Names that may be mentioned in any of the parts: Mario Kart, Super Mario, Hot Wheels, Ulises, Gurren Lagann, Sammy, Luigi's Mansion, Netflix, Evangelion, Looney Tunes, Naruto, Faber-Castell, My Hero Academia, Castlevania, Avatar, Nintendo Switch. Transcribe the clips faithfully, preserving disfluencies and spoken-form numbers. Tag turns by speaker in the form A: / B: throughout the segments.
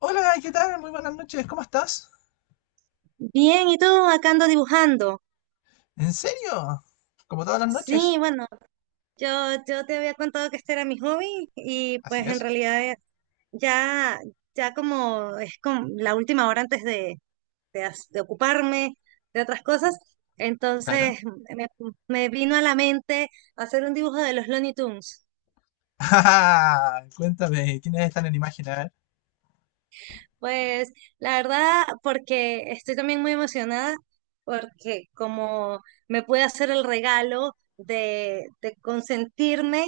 A: Hola, ¿qué tal? Muy buenas noches, ¿cómo estás?
B: Bien, ¿y tú acá ando dibujando?
A: ¿En serio? ¿Como todas las
B: Sí,
A: noches?
B: bueno, yo, yo te había contado que este era mi hobby y
A: Así
B: pues en
A: es,
B: realidad eh, ya, ya como es como la última hora antes de, de, as- de ocuparme de otras cosas,
A: claro.
B: entonces me, me vino a la mente hacer un dibujo de los Looney Tunes.
A: Ah, cuéntame, ¿quiénes están en imagen? A ver.
B: Pues la verdad, porque estoy también muy emocionada, porque como me pude hacer el regalo de, de consentirme,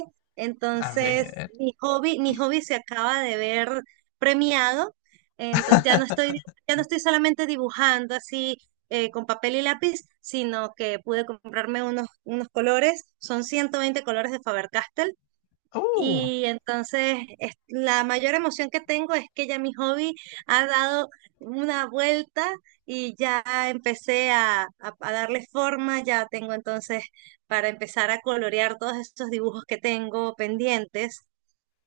A: A
B: entonces
A: ver.
B: mi hobby, mi hobby se acaba de ver premiado, entonces ya no estoy, ya no estoy solamente dibujando así eh, con papel y lápiz, sino que pude comprarme unos, unos colores, son ciento veinte colores de Faber-Castell
A: Uh.
B: y entonces es- la mayor emoción que tengo es que ya mi hobby ha dado una vuelta y ya empecé a, a- a darle forma, ya tengo entonces para empezar a colorear todos estos dibujos que tengo pendientes.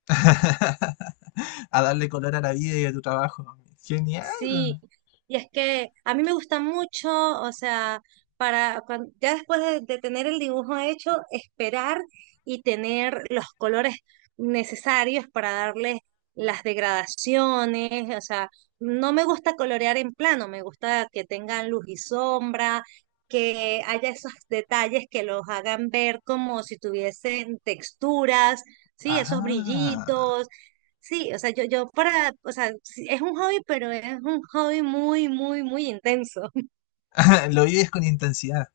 A: A darle color a la vida y a tu trabajo. Genial.
B: Sí, y es que a mí me gusta mucho, o sea, para cuan- ya después de, de tener el dibujo hecho, esperar y tener los colores necesarios para darle las degradaciones, o sea, no me gusta colorear en plano, me gusta que tengan luz y sombra, que haya esos detalles que los hagan ver como si tuviesen texturas, sí, esos
A: Ah,
B: brillitos. Sí, o sea, yo, yo para, o sea, sí, es un hobby, pero es un hobby muy, muy, muy intenso.
A: lo vives con intensidad.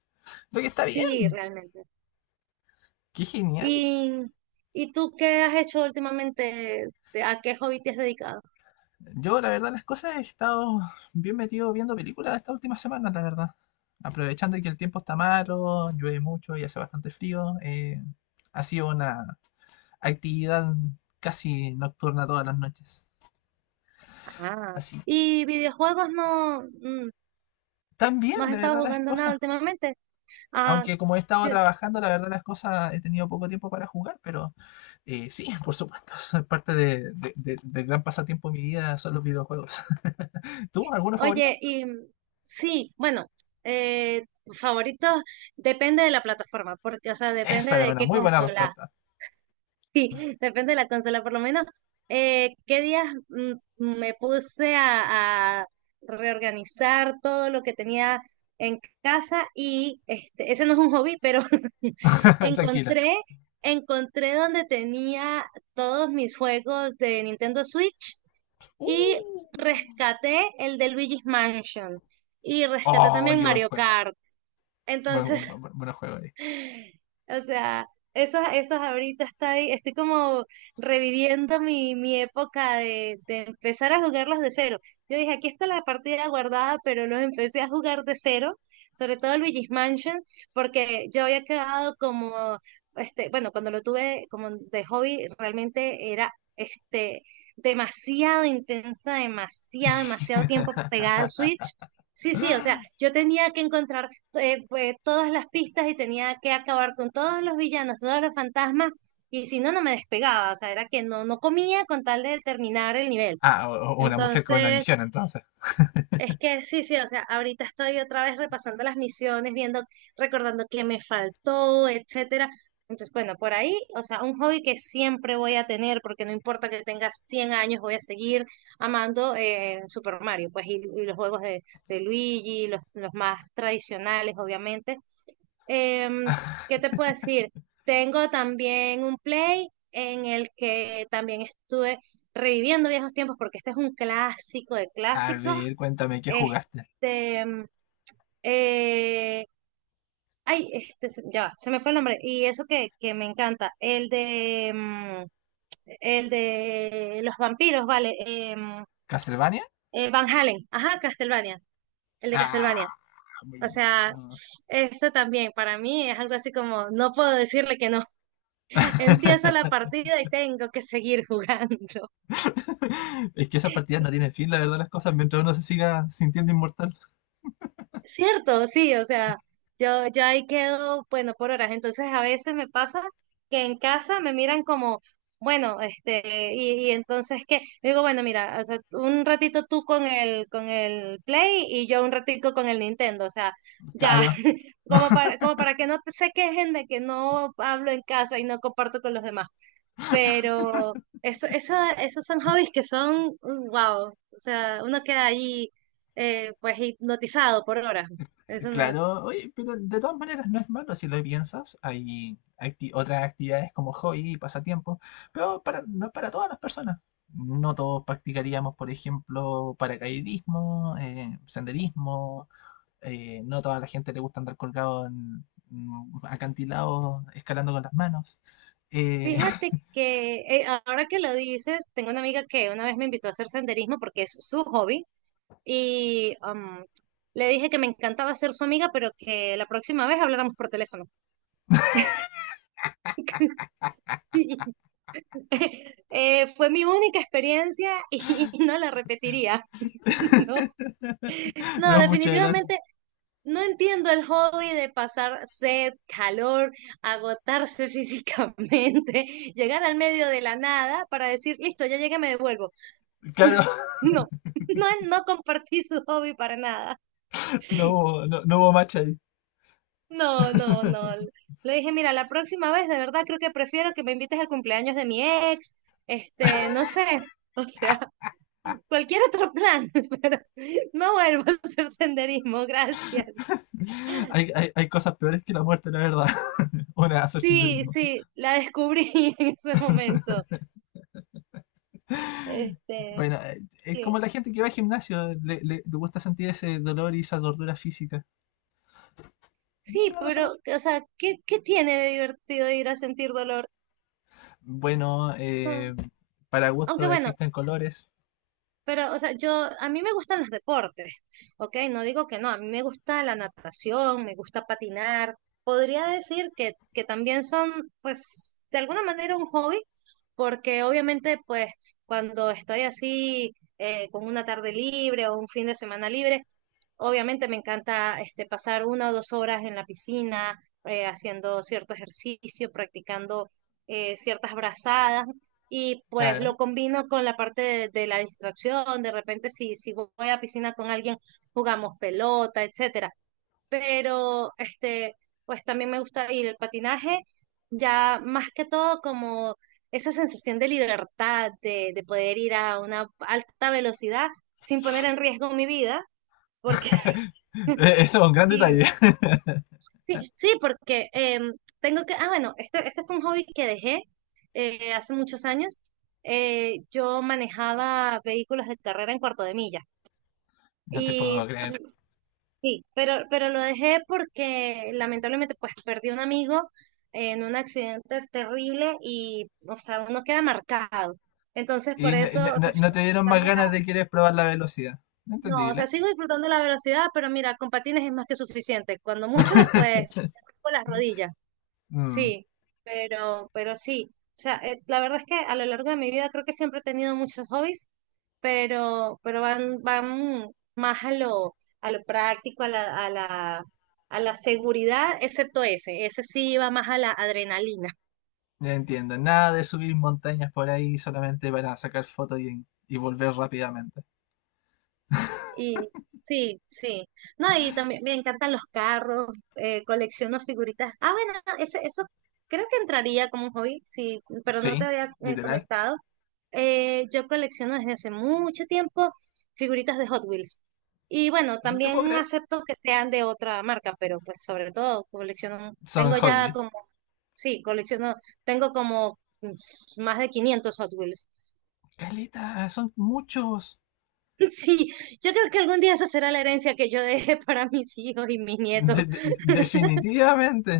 A: Lo que está bien.
B: Sí, realmente.
A: Qué genial.
B: ¿Y, y tú qué has hecho últimamente? ¿Te- A qué hobby te has dedicado?
A: Yo, la verdad, las cosas, he estado bien metido viendo películas estas últimas semanas, la verdad. Aprovechando que el tiempo está malo, llueve mucho y hace bastante frío. Eh, ha sido una actividad casi nocturna todas las noches.
B: Ah.
A: Así.
B: ¿Y videojuegos no, mm,
A: También
B: no has
A: la
B: estado
A: verdad, las
B: jugando nada
A: cosas.
B: últimamente? Ah,
A: Aunque como he estado
B: yo-
A: trabajando, la verdad, las cosas, he tenido poco tiempo para jugar, pero eh, sí, por supuesto, es parte de- de- de- del gran pasatiempo de mi vida son los videojuegos. ¿Tú, alguna favorita?
B: oye, y mm, sí, bueno, eh, tus favoritos depende de la plataforma, porque, o sea, depende
A: Esa era
B: de
A: una
B: qué
A: muy buena
B: consola.
A: respuesta.
B: Sí, depende de la consola. Por lo menos, eh, ¿qué días mm, me puse a, a reorganizar todo lo que tenía en casa? Y este, ese no es un hobby, pero
A: Tranquila.
B: encontré, encontré donde tenía todos mis juegos de Nintendo Switch y
A: Uh.
B: rescaté el de Luigi's Mansion. Y rescaté
A: Oh,
B: también
A: qué buen
B: Mario
A: juego.
B: Kart.
A: Buen,
B: Entonces,
A: buen- buen- buen juego ahí.
B: o sea, esos esos ahorita estoy, estoy como reviviendo mi, mi época de, de empezar a jugarlos de cero. Yo dije, aquí está la partida guardada, pero los empecé a jugar de cero, sobre todo Luigi's Mansion, porque yo había quedado como, este, bueno, cuando lo tuve como de hobby, realmente era este demasiado intensa, demasiado, demasiado tiempo pegada al Switch. Sí, sí, o sea, yo tenía que encontrar eh, pues, todas las pistas y tenía que acabar con todos los villanos, todos los fantasmas, y si no, no me despegaba, o sea, era que no, no comía con tal de terminar el nivel.
A: Ah, o- o una mujer con una
B: Entonces,
A: misión, entonces.
B: es que sí, sí, o sea, ahorita estoy otra vez repasando las misiones, viendo, recordando qué me faltó, etcétera. Entonces, bueno, por ahí, o sea, un hobby que siempre voy a tener, porque no importa que tenga cien años, voy a seguir amando eh, Super Mario, pues, y, y los juegos de, de Luigi, los, los más tradicionales, obviamente. Em, ¿Qué te puedo decir? Tengo también un play en el que también estuve reviviendo viejos tiempos porque este es un clásico de
A: A
B: clásicos.
A: ver, cuéntame, ¿qué
B: Este,
A: jugaste?
B: em, eh, ay, este, se- ya, va, se me fue el nombre. Y eso que, que me encanta, el de, em, el de los vampiros, vale, em,
A: ¿Castlevania?
B: eh, Van Halen, ajá, Castlevania, el de Castlevania.
A: Ah, muy
B: O sea,
A: bueno.
B: eso también para mí es algo así como, no puedo decirle que no. Empieza la partida y tengo que seguir jugando.
A: Es que esas partidas no tienen fin, la verdad, las cosas, mientras uno se siga sintiendo inmortal.
B: Cierto, sí, o sea, yo, yo ahí quedo, bueno, por horas. Entonces a veces me pasa que en casa me miran como, bueno, este, y, y entonces que, digo, bueno, mira, o sea, un ratito tú con el, con el Play y yo un ratito con el Nintendo, o sea, ya,
A: Claro.
B: como para, como para que no te se quejen de que no hablo en casa y no comparto con los demás. Pero eso, eso, esos son hobbies que son, wow, o sea, uno queda allí eh, pues hipnotizado por horas. Eso no.
A: Claro, oye, pero de todas maneras no es malo si lo piensas. Hay acti- otras actividades como hobby y pasatiempos, pero para, no es para todas las personas. No todos practicaríamos, por ejemplo, paracaidismo, eh, senderismo. Eh, no toda la gente le gusta andar colgado en mm, acantilados, escalando con las manos. Eh,
B: Fíjate que eh, ahora que lo dices, tengo una amiga que una vez me invitó a hacer senderismo porque es su hobby y um, le dije que me encantaba ser su amiga, pero que la próxima vez habláramos por teléfono. Eh, fue mi única experiencia y no la repetiría. No, no,
A: no, muchas gracias.
B: definitivamente. No entiendo el hobby de pasar sed, calor, agotarse físicamente, llegar al medio de la nada para decir, listo, ya llegué, me devuelvo.
A: Claro,
B: No, no, no compartí su hobby para nada.
A: no hubo, no, no hubo match ahí.
B: No, no, no. Le dije, mira, la próxima vez de verdad creo que prefiero que me invites al cumpleaños de mi ex, este, no sé, o sea, cualquier otro plan, pero no vuelvo a hacer senderismo, gracias.
A: Hay, hay, hay cosas peores que la muerte, la verdad. Una, hacer
B: Sí,
A: senderismo.
B: sí, la descubrí en ese momento. Este,
A: Bueno, eh, es
B: sí,
A: como la gente que va al gimnasio, le, le- le gusta sentir ese dolor y esa tortura física.
B: sí,
A: No lo sé por
B: pero,
A: qué.
B: o sea, ¿qué, qué tiene de divertido ir a sentir dolor?
A: Bueno,
B: No,
A: eh, para
B: aunque
A: gusto
B: bueno,
A: existen colores.
B: pero, o sea, yo, a mí me gustan los deportes, ¿ok? No digo que no, a mí me gusta la natación, me gusta patinar. Podría decir que, que también son, pues, de alguna manera un hobby, porque obviamente, pues, cuando estoy así, eh, con una tarde libre o un fin de semana libre, obviamente me encanta este, pasar una o dos horas en la piscina, eh, haciendo cierto ejercicio, practicando eh, ciertas brazadas y pues lo
A: Claro,
B: combino con la parte de, de la distracción. De repente si, si voy a piscina con alguien, jugamos pelota, etcétera. Pero este, pues también me gusta ir el patinaje, ya más que todo como esa sensación de libertad, de, de poder ir a una alta velocidad sin poner en riesgo mi vida.
A: eso es un gran detalle.
B: Sí, sí, sí, porque em, tengo que, ah, bueno, este, este fue un hobby que dejé eh, hace muchos años. Eh, yo manejaba vehículos de carrera en cuarto de milla.
A: No te puedo
B: Y
A: creer.
B: sí, pero, pero lo dejé porque lamentablemente pues perdí un amigo en un accidente terrible y, o sea, uno queda marcado. Entonces,
A: Y
B: por
A: n- n-
B: eso,
A: n-
B: o
A: no
B: sea, sigo
A: no te dieron más
B: disfrutando
A: ganas
B: la,
A: de querer probar la velocidad.
B: no, o sea,
A: Entendible.
B: sigo disfrutando la velocidad, pero mira, con patines es más que suficiente. Cuando mucho, pues, con las rodillas.
A: Mm,
B: Sí, pero, pero sí. O sea, eh, la verdad es que a lo largo de mi vida creo que siempre he tenido muchos hobbies, pero, pero van, van más a lo, a lo práctico, a la, a la, a la seguridad, excepto ese. Ese sí va más a la adrenalina.
A: ya entiendo. Nada de subir montañas por ahí solamente para sacar fotos y, y volver rápidamente.
B: Y sí, sí. No, y también me encantan los carros, eh, colecciono figuritas. Ah, bueno, ese, eso creo que entraría como un hobby, sí, pero no te
A: Sí,
B: había eh,
A: literal.
B: comentado. Eh, yo colecciono desde hace mucho tiempo figuritas de Hot Wheels. Y bueno,
A: No te puedo
B: también
A: creer.
B: acepto que sean de otra marca, pero pues sobre todo colecciono,
A: Son
B: tengo
A: Hot
B: ya
A: Wheels.
B: como, sí, colecciono, tengo como mm, s- más de quinientos Hot Wheels.
A: Caleta, son muchos.
B: Sí, yo creo que algún día esa será la herencia que yo deje para mis hijos y mis nietos.
A: De- de- definitivamente.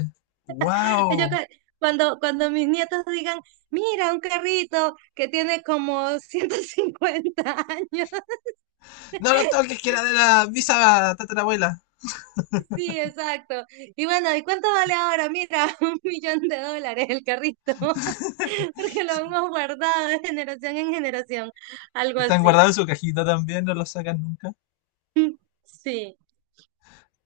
B: Yo
A: Wow.
B: creo- Cuando, cuando mis nietos digan, mira, un carrito que tiene como ciento cincuenta años.
A: No lo toques, que era de la visa tatarabuela.
B: Sí, exacto. Y bueno, ¿y cuánto vale ahora? Mira, un millón de dólares el carrito, porque lo hemos guardado de generación en generación, algo
A: Están
B: así.
A: guardados en su cajita también, no los sacan nunca.
B: Sí,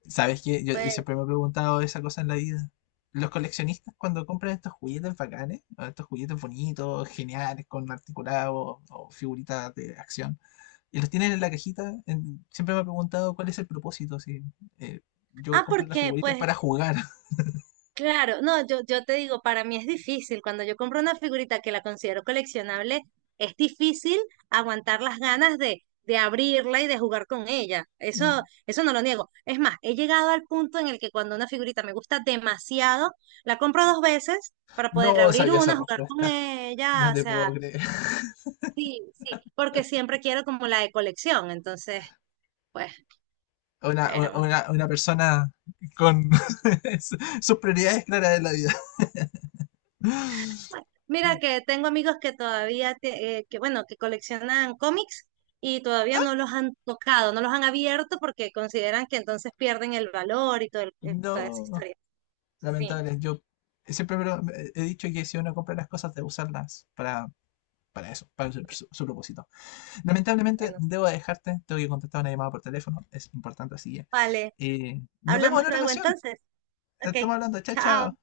A: ¿Sabes qué? Yo
B: pues.
A: siempre me he preguntado esa cosa en la vida. Los coleccionistas cuando compran estos juguetes bacanes, o estos juguetes bonitos, geniales, con articulados o figuritas de acción, y los tienen en la cajita, en- siempre me he preguntado cuál es el propósito. Si, eh, yo
B: Ah,
A: compro
B: ¿por
A: las
B: qué?
A: figuritas
B: Pues
A: para jugar.
B: claro, no, yo, yo te digo, para mí es difícil. Cuando yo compro una figurita que la considero coleccionable, es difícil aguantar las ganas de, de abrirla y de jugar con ella. Eso,
A: Mm.
B: eso no lo niego. Es más, he llegado al punto en el que cuando una figurita me gusta demasiado, la compro dos veces para poder
A: No
B: abrir
A: sabía esa
B: una, jugar con
A: respuesta.
B: ella.
A: No
B: O
A: te
B: sea,
A: puedo creer.
B: sí, sí, porque siempre quiero como la de colección. Entonces, pues,
A: Una,
B: pero
A: una, una persona con su- sus prioridades claras en la vida.
B: mira que tengo amigos que todavía, te- eh, que bueno, que coleccionan cómics y todavía no los han tocado, no los han abierto porque consideran que entonces pierden el valor y todo el- eh, toda esa
A: No,
B: historia. Sí,
A: lamentable. Yo siempre me lo- me- he dicho que si uno compra las cosas, debe usarlas para, para eso, para su,
B: pues,
A: su- su propósito. Lamentablemente,
B: bueno,
A: debo dejarte. Tengo que contestar una llamada por teléfono. Es importante, así que
B: vale,
A: eh, nos vemos
B: hablamos
A: en otra
B: luego
A: ocasión.
B: entonces. Ok,
A: Estamos hablando. Chao,
B: chao.
A: chao.